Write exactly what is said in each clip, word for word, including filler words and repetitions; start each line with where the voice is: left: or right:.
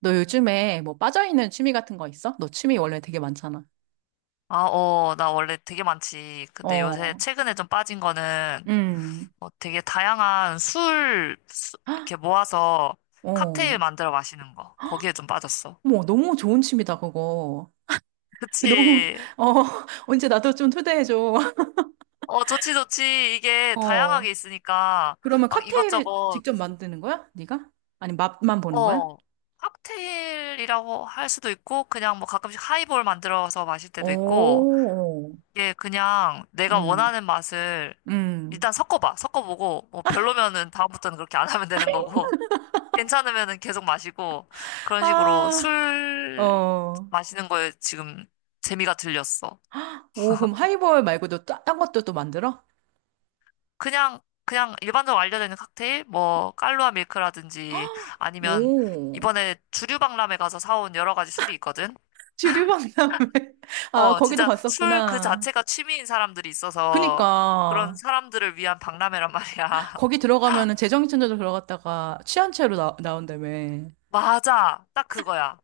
right: 너 요즘에 뭐 빠져있는 취미 같은 거 있어? 너 취미 원래 되게 많잖아.
left: 아, 어, 나 원래 되게 많지. 근데 요새
right: 어,
left: 최근에 좀 빠진 거는
right: 음,
left: 뭐 되게 다양한 술 수-
right: 헉,
left: 이렇게 모아서 칵테일
right: 어.
left: 만들어 마시는 거. 거기에 좀 빠졌어.
right: 뭐 너무 좋은 취미다, 그거. 그 너무,
left: 그치.
right: 어, 언제 나도 좀 초대해줘.
left: 어, 좋지, 좋지. 이게
right: 어,
left: 다양하게 있으니까
right: 그러면
left: 막
right: 칵테일을
left: 이것저것,
right: 직접 만드는 거야? 네가? 아니, 맛만 보는 거야?
left: 어, 칵테일이라고 할 수도 있고, 그냥 뭐 가끔씩 하이볼 만들어서 마실 때도 있고,
right: 오,
left: 이게 그냥 내가
right: 음,
left: 원하는 맛을
right: 음.
left: 일단 섞어봐. 섞어보고, 뭐 별로면은 다음부터는 그렇게 안 하면 되는 거고. 괜찮으면은 계속 마시고 그런 식으로
right: 아,
left: 술
right: 어.
left: 마시는 거에 지금 재미가 들렸어.
right: 오, 그럼 하이볼 말고도 따- 딴 것도 또 만들어?
left: 그냥 그냥 일반적으로 알려져 있는 칵테일 뭐 깔루아 밀크라든지 아니면
right: 오,
left: 이번에 주류박람회 가서 사온 여러 가지 술이 있거든.
right: 주류 박람회. 아,
left: 어,
right: 거기도
left: 진짜 술 그
right: 봤었구나.
left: 자체가 취미인 사람들이
right: 그니까
left: 있어서 그런 사람들을 위한 박람회란 말이야.
right: 거기 들어가면은 재정신천사로 들어갔다가 취한 채로 나, 나온다며.
left: 맞아. 딱 그거야.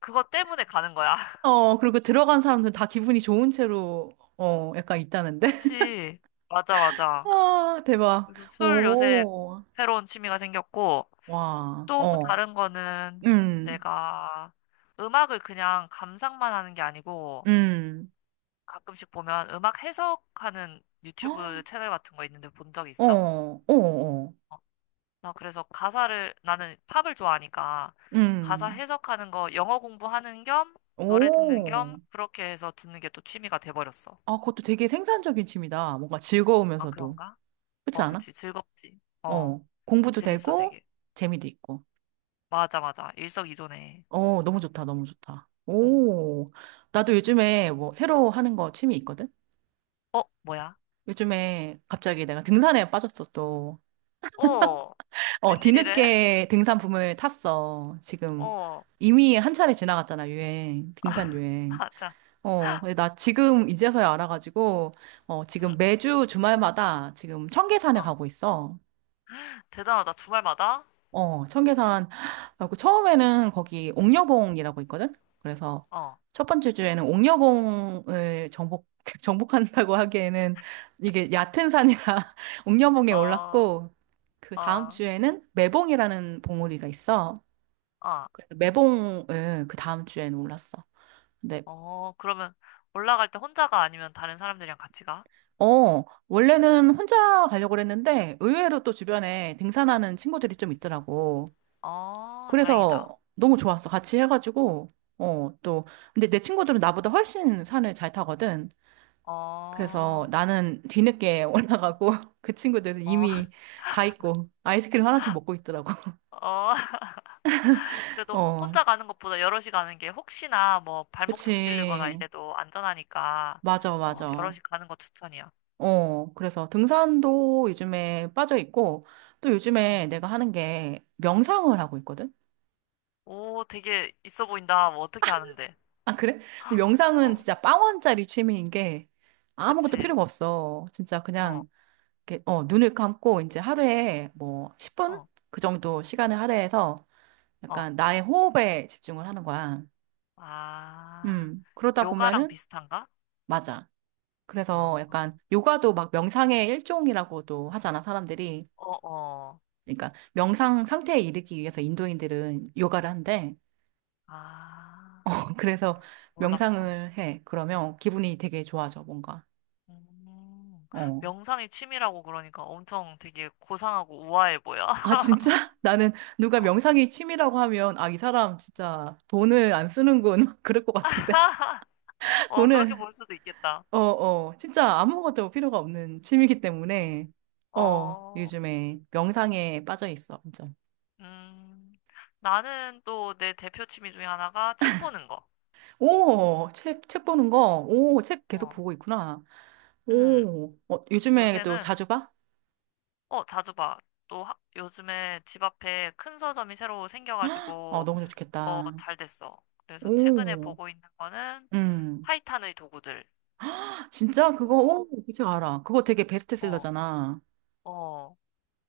left: 그거 때문에 가는 거야.
right: 어, 그리고 들어간 사람들 다 기분이 좋은 채로 어, 약간 있다는데.
left: 그치. 맞아, 맞아.
right: 아, 대박.
left: 그래서 술 요새
right: 오.
left: 새로운 취미가 생겼고,
right: 와.
left: 또
right: 어.
left: 다른 거는
right: 음.
left: 내가 음악을 그냥 감상만 하는 게 아니고,
right: 음.
left: 가끔씩 보면 음악 해석하는 유튜브 채널 같은 거 있는데 본 적
right: 어.
left: 있어?
right: 어. 어.
left: 나 그래서 가사를, 나는 팝을 좋아하니까, 가사
right: 음.
left: 해석하는 거 영어 공부하는 겸, 노래 듣는 겸,
right: 오.
left: 그렇게 해서 듣는 게 또 취미가 돼버렸어.
right: 아, 그것도 되게 생산적인 취미다. 뭔가
left: 아,
right: 즐거우면서도.
left: 그런가?
right: 그렇지
left: 어,
right: 않아?
left: 그치. 즐겁지. 어,
right: 어. 공부도
left: 재밌어,
right: 되고
left: 되게.
right: 재미도 있고.
left: 맞아, 맞아. 일석이조네.
right: 어, 너무 좋다, 너무 좋다.
left: 응.
right: 오, 나도 요즘에 뭐 새로 하는 거 취미 있거든?
left: 어, 뭐야?
right: 요즘에 갑자기 내가 등산에 빠졌어, 또.
left: 어,
right: 어,
left: 웬일이래?
right: 뒤늦게 등산 붐을 탔어. 지금
left: 어,
right: 이미 한 차례 지나갔잖아, 유행. 등산 유행.
left: 맞아.
right: 어, 근데 나 지금 이제서야 알아가지고, 어,
left: 응,
right: 지금 매주 주말마다 지금 청계산에
left: 어,
right: 가고 있어.
left: 대단하다. 주말마다?
right: 어, 청계산. 하고 처음에는 거기 옥녀봉이라고 있거든? 그래서
left: 어,
right: 첫 번째 주에는 옥녀봉을 정복, 정복한다고 하기에는 이게 얕은 산이라 옥녀봉에
left: 어,
right: 올랐고, 그 다음
left: 어,
right: 주에는 매봉이라는 봉우리가 있어.
left: 어,
right: 그래서 매봉을 그 다음 주에는 올랐어. 근데,
left: 어, 그러면 올라갈 때 혼자가 아니면 다른 사람들이랑 같이 가?
right: 어, 원래는 혼자 가려고 그랬는데 의외로 또 주변에 등산하는 친구들이 좀 있더라고.
left: 어, 다행이다.
right: 그래서 너무 좋았어. 같이 해가지고, 어, 또. 근데 내 친구들은 나보다 훨씬 산을 잘 타거든.
left: 어,
right: 그래서 나는 뒤늦게 올라가고, 그 친구들은
left: 어,
right: 이미 가 있고, 아이스크림 하나씩 먹고 있더라고.
left: 어, 그래도
right: 어,
left: 혼자 가는 것보다 여럿이 가는 게 혹시나 뭐 발목 접질리거나
right: 그치.
left: 이래도 안전하니까,
right: 맞아,
left: 어,
right: 맞아.
left: 여럿이 가는 거 추천이야.
right: 어, 그래서 등산도 요즘에 빠져 있고, 또 요즘에
left: 어,
right: 내가 하는 게 명상을 하고 있거든?
left: 오, 되게 있어 보인다. 뭐 어떻게 하는데?
right: 아, 그래? 근데 명상은
left: 어,
right: 진짜 빵원짜리 취미인 게 아무것도
left: 그치.
right: 필요가 없어. 진짜
left: 어,
right: 그냥 이렇게, 어, 눈을 감고 이제 하루에 뭐 십 분?
left: 어.
right: 그 정도 시간을 할애해서
left: 어.
right: 약간 나의 호흡에 집중을 하는 거야.
left: 아,
right: 음, 그러다
left: 요가랑
right: 보면은,
left: 비슷한가?
right: 맞아. 그래서
left: 어,
right: 약간 요가도 막 명상의 일종이라고도 하잖아, 사람들이.
left: 어, 어.
right: 그러니까 명상 상태에 이르기 위해서 인도인들은 요가를 한대.
left: 아,
right: 그래서
left: 몰랐어.
right: 명상을 해. 그러면 기분이 되게 좋아져, 뭔가.
left: 음,
right: 어.
left: 명상이 취미라고 그러니까 엄청 되게 고상하고 우아해 보여.
right: 아, 진짜? 나는 누가 명상이 취미라고 하면, 아, 이 사람 진짜 돈을 안 쓰는군. 그럴 것 같은데.
left: 어, 그렇게
right: 돈을,
left: 볼 수도 있겠다.
right: 어, 어, 진짜 아무것도 필요가 없는 취미이기 때문에,
left: 어,
right: 어,
left: 어,
right: 요즘에 명상에 빠져 있어, 완전.
left: 음, 나는 또 내 대표 취미 중에 하나가 책 보는 거.
right: 오, 책, 책 보는 거, 오, 책 계속
left: 어,
right: 보고 있구나.
left: 음,
right: 오, 어, 요즘에 또
left: 요새는
right: 자주 봐?
left: 어, 자주 봐. 또 하- 요즘에 집 앞에 큰 서점이 새로
right: 어,
left: 생겨가지고
right: 너무
left: 더
right: 좋겠다.
left: 잘 됐어. 그래서 최근에
right: 오,
left: 보고 있는 거는
right: 음.
left: 파이탄의 도구들.
right: 진짜 그거,
left: 오.
right: 오, 그책 알아. 그거 되게
left: 어,
right: 베스트셀러잖아.
left: 어.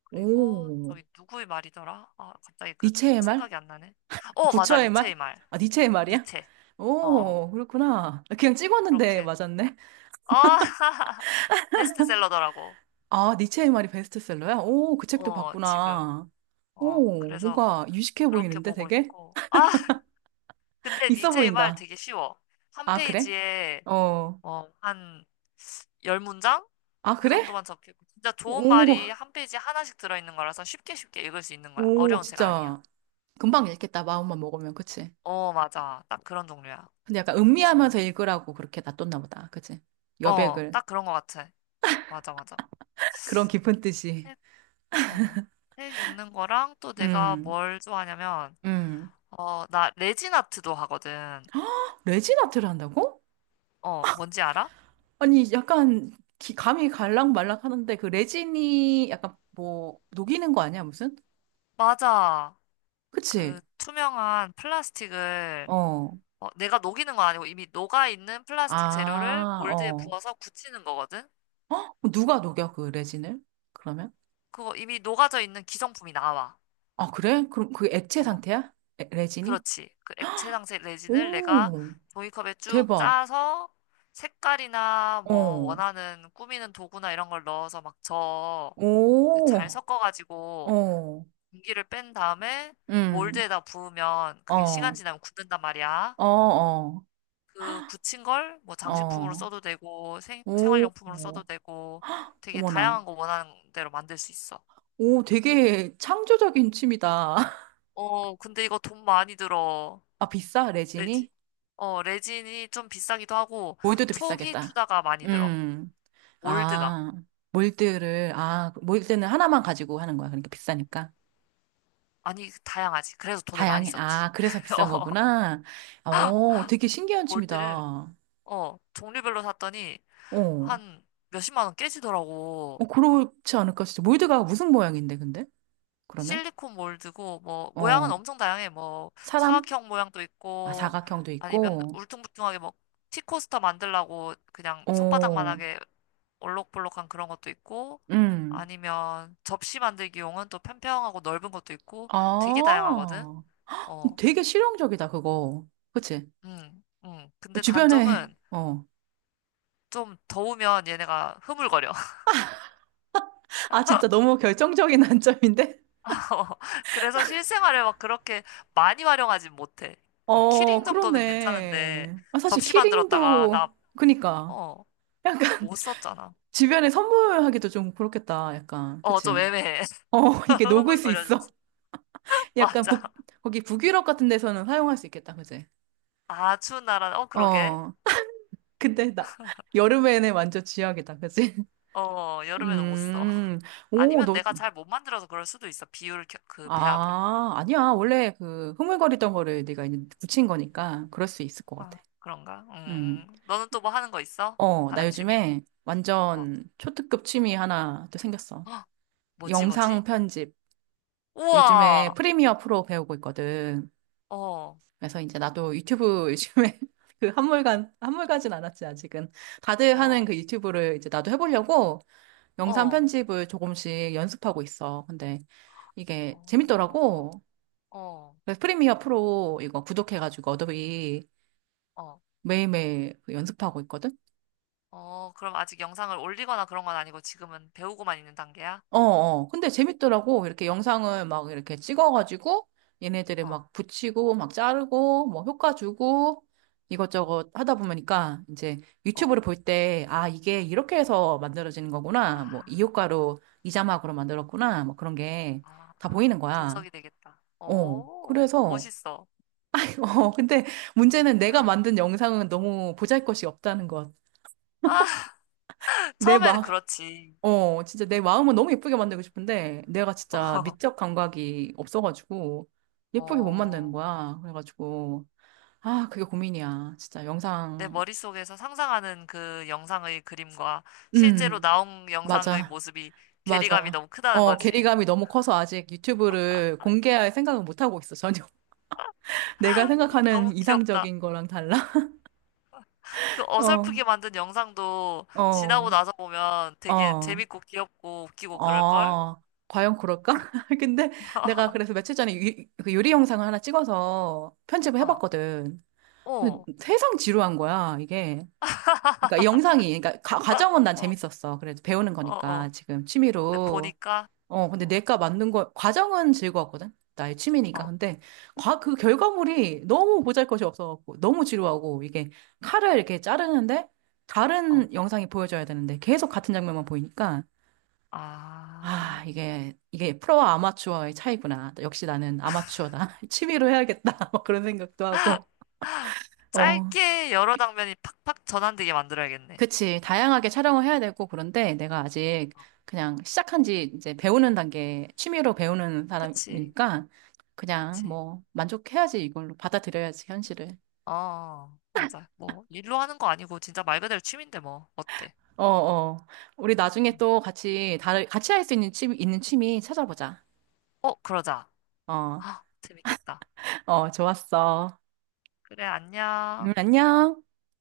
left: 그리고
right: 오,
left: 저기 누구의 말이더라? 아, 갑자기 그
right: 니체의 말?
left: 생각이 안 나네. 어, 맞아.
right: 부처의 말?
left: 니체의 말.
right: 아, 니체의 말이야?
left: 니체. 어, 어.
right: 오, 그렇구나. 그냥 찍었는데
left: 그렇게.
right: 맞았네.
left: 아, 베스트셀러더라고.
right: 아, 니체의 말이 베스트셀러야? 오, 그 책도
left: 어, 지금.
right: 봤구나.
left: 어,
right: 오,
left: 그래서
right: 뭔가 유식해
left: 그렇게
right: 보이는데
left: 보고
right: 되게?
left: 있고. 아, 근데
right: 있어
left: 니체의 말
right: 보인다.
left: 되게 쉬워. 한
right: 아, 그래?
left: 페이지에
right: 어.
left: 어, 한 열 문장?
right: 아,
left: 그
right: 그래?
left: 정도만 적히고 진짜 좋은
right: 오,
left: 말이 한 페이지 하나씩 들어있는 거라서 쉽게 쉽게 읽을 수 있는 거야.
right: 오,
left: 어려운 책 아니야.
right: 진짜. 금방
left: 어,
right: 읽겠다, 마음만 먹으면. 그치?
left: 어 맞아. 딱 그런 종류야.
right: 근데 약간
left: 그래서 난,
right: 음미하면서 읽으라고 그렇게 놔뒀나 보다. 그치?
left: 어,
right: 여백을.
left: 딱 그런 거 같아. 맞아, 맞아.
right: 그런 깊은 뜻이.
left: 책, 어, 책 읽는 거랑 또 내가
right: 음,
left: 뭘 좋아하냐면,
right: 음.
left: 어, 나 레진 아트도 하거든.
right: 레진아트를 한다고?
left: 어, 뭔지 알아?
right: 아니, 약간 기- 감이 갈락말락 하는데 그 레진이 약간 뭐 녹이는 거 아니야, 무슨?
left: 맞아.
right: 그치?
left: 그 투명한 플라스틱을
right: 어.
left: 어, 내가 녹이는 건 아니고 이미 녹아 있는 플라스틱 재료를
right: 아,
left: 몰드에
right: 어.
left: 부어서 굳히는 거거든?
right: 어? 누가 녹여, 그 레진을? 그러면?
left: 그거 이미 녹아져 있는 기성품이 나와.
right: 아, 그래? 그럼 그 액체
left: 어,
right: 상태야? 레, 레진이?
left: 그렇지. 그 액체 장색 레진을 내가
right: 오,
left: 종이컵에 쭉
right: 대박.
left: 짜서 색깔이나 뭐
right: 어,
left: 원하는 꾸미는 도구나 이런 걸 넣어서 막 저, 그 잘
right: 오,
left: 섞어가지고
right: 어,
left: 공기를 뺀 다음에
right: 음,
left: 몰드에다 부으면 그게 시간
right: 어,
left: 지나면 굳는단 말이야.
right: 어, 어,
left: 그 굳힌 걸 뭐 장식품으로
right: 어,
left: 써도 되고 생,
right: 오,
left: 생활용품으로 써도
right: 오.
left: 되고 되게
right: 어머나.
left: 다양한 거 원하는 대로 만들 수 있어.
right: 오, 되게 창조적인 취미다.
left: 어, 근데 이거 돈 많이 들어.
right: 아, 비싸,
left: 레진.
right: 레진이?
left: 어, 레진이 좀 비싸기도 하고
right: 몰드도
left: 초기
right: 비싸겠다.
left: 투자가 많이 들어.
right: 음,
left: 몰드가.
right: 아, 몰드를, 아, 몰드는 하나만 가지고 하는 거야. 그러니까 비싸니까.
left: 아니, 다양하지. 그래서 돈을 많이
right: 다양해.
left: 썼지.
right: 아, 그래서 비싼
left: 어,
right: 거구나. 어, 되게 신기한 취미다.
left: 몰드를
right: 어,
left: 어, 종류별로 샀더니 한 몇십만 원 깨지더라고.
right: 어, 그렇지 않을까 진짜 몰드가 무슨 모양인데, 근데? 그러면?
left: 실리콘 몰드고 뭐 모양은
right: 어,
left: 엄청 다양해. 뭐
right: 사람?
left: 사각형 모양도
right: 아,
left: 있고
right: 사각형도
left: 아니면
right: 있고,
left: 울퉁불퉁하게 뭐 티코스터 만들라고 그냥
right: 어,
left: 손바닥만하게 올록볼록한 그런 것도 있고
right: 음.
left: 아니면 접시 만들기용은 또 평평하고 넓은 것도 있고 되게 다양하거든.
right: 아,
left: 어,
right: 되게 실용적이다, 그거. 그치?
left: 음, 음. 근데
right: 주변에,
left: 단점은
right: 어.
left: 좀 더우면 얘네가 흐물거려.
right: 아, 진짜 너무 결정적인 단점인데?
left: 그래서 실생활에 막 그렇게 많이 활용하진 못해. 뭐
right: 어,
left: 키링 정도는 괜찮은데
right: 그러네. 아, 사실
left: 접시 만들었다가 나
right: 키링도, 그니까.
left: 어,
right: 야,
left: 못 썼잖아.
right: 주변에 선물하기도 좀 그렇겠다. 약간,
left: 어, 좀
right: 그치?
left: 애매해.
right: 어, 이게 녹을 수 있어.
left: 흐물거려져서.
right: 약간
left: 맞아.
right: 북, 거기 북유럽 같은 데서는 사용할 수 있겠다. 그치?
left: 아주 나란, 어, 그러게.
right: 어. 근데 나, 여름에는 완전 쥐약이다. 그치?
left: 어, 여름에는 못 써.
right: 음. 오,
left: 아니면
right: 너,
left: 내가 잘 못 만들어서 그럴 수도 있어. 비율, 겨- 그 배합을.
right: 아, 아니야. 원래 그 흐물거리던 거를 네가 이제 붙인 거니까 그럴 수 있을 것
left: 아,
right: 같아.
left: 그런가?
right: 음.
left: 음. 너는 또 뭐 하는 거 있어?
right: 어, 나
left: 다른 취미?
right: 요즘에
left: 어,
right: 완전 초특급 취미 하나 또 생겼어.
left: 헉, 뭐지,
right: 영상
left: 뭐지?
right: 편집. 요즘에
left: 우와!
right: 프리미어 프로 배우고 있거든.
left: 어,
right: 그래서 이제 나도 유튜브 요즘에 그 한물간, 한물가진 않았지, 아직은. 다들 하는
left: 어,
right: 그 유튜브를 이제 나도 해보려고 영상
left: 어,
right: 편집을 조금씩 연습하고 있어. 근데 이게
left: 어,
right: 재밌더라고.
left: 어,
right: 그래서 프리미어 프로 이거 구독해가지고 어도비
left: 어,
right: 매일매일 그 연습하고 있거든.
left: 어. 그럼 아직 영상을 올리거나 그런 건 아니고 지금은 배우고만 있는 단계야?
right: 어, 어. 근데
left: 어,
right: 재밌더라고. 이렇게 영상을 막 이렇게 찍어가지고 얘네들이
left: 어.
right: 막 붙이고 막 자르고 뭐 효과 주고 이것저것 하다 보니까 이제
left: 어.
right: 유튜브를 볼 때, 아, 이게 이렇게 해서 만들어지는 거구나. 뭐 이
left: 아.
right: 효과로 이 자막으로 만들었구나. 뭐 그런 게 다 보이는
left: 아,
right: 거야.
left: 분석이 되겠다.
right: 어.
left: 오,
right: 그래서,
left: 멋있어.
right: 어, 근데 문제는 내가 만든 영상은 너무 보잘것이 없다는 것.
left: 아,
right: 내
left: 처음에는
right: 마,
left: 그렇지.
right: 어, 진짜 내 마음은 너무 예쁘게 만들고 싶은데, 내가 진짜 미적 감각이 없어가지고, 예쁘게 못 만드는
left: 어,
right: 거야. 그래가지고, 아, 그게 고민이야. 진짜
left: 내
right: 영상,
left: 머릿속에서 상상하는 그 영상의 그림과 실제로
right: 음,
left: 나온 영상의
right: 맞아,
left: 모습이 괴리감이
right: 맞아.
left: 너무 크다는
right: 어,
left: 거지.
right: 괴리감이 너무 커서 아직 유튜브를 공개할 생각은 못 하고 있어, 전혀. 내가 생각하는
left: 너무 귀엽다.
right: 이상적인 거랑 달라?
left: 그
right: 어,
left: 어설프게 만든 영상도 지나고
right: 어,
left: 나서 보면 되게
right: 어,
left: 재밌고 귀엽고 웃기고 그럴걸?
right: 어. 과연 그럴까? 근데 내가 그래서 며칠 전에 유, 그 요리 영상을 하나 찍어서 편집을
left: 어,
right: 해봤거든.
left: 어,
right: 근데 세상 지루한 거야, 이게. 그러니까 영상이, 그러니까 가, 과정은 난
left: 어,
right: 재밌었어. 그래도 배우는
left: 어, 어.
right: 거니까 지금
left: 근데
right: 취미로.
left: 보니까,
right: 어, 근데
left: 어,
right: 내가 만든 거, 과정은 즐거웠거든? 나의 취미니까.
left: 어,
right: 근데 과, 그 결과물이 너무 보잘것이 없어갖고, 너무 지루하고, 이게 칼을 이렇게 자르는데,
left: 어.
right: 다른 영상이 보여줘야 되는데, 계속 같은 장면만 보이니까, 아,
left: 아.
right: 이게, 이게 프로와 아마추어의 차이구나. 역시 나는 아마추어다. 취미로 해야겠다. 막 그런 생각도 하고. 어,
left: 짧게 여러 장면이 팍팍 전환되게 만들어야겠네.
right: 그치. 다양하게 촬영을 해야 되고, 그런데 내가 아직 그냥 시작한 지 이제 배우는 단계, 취미로 배우는
left: 그치,
right: 사람이니까 그냥
left: 그치.
right: 뭐 만족해야지 이걸로 받아들여야지, 현실을.
left: 어, 어, 맞아. 뭐, 일로 하는 거 아니고, 진짜 말 그대로 취미인데, 뭐. 어때?
right: 어, 어. 우리 나중에
left: 음.
right: 또 같이, 다, 같이 할 수 있는 취미, 있는 취미 찾아보자.
left: 어, 그러자.
right: 어,
left: 아, 재밌겠다.
right: 어, 좋았어.
left: 그래,
right: 음,
left: 안녕.
right: 안녕.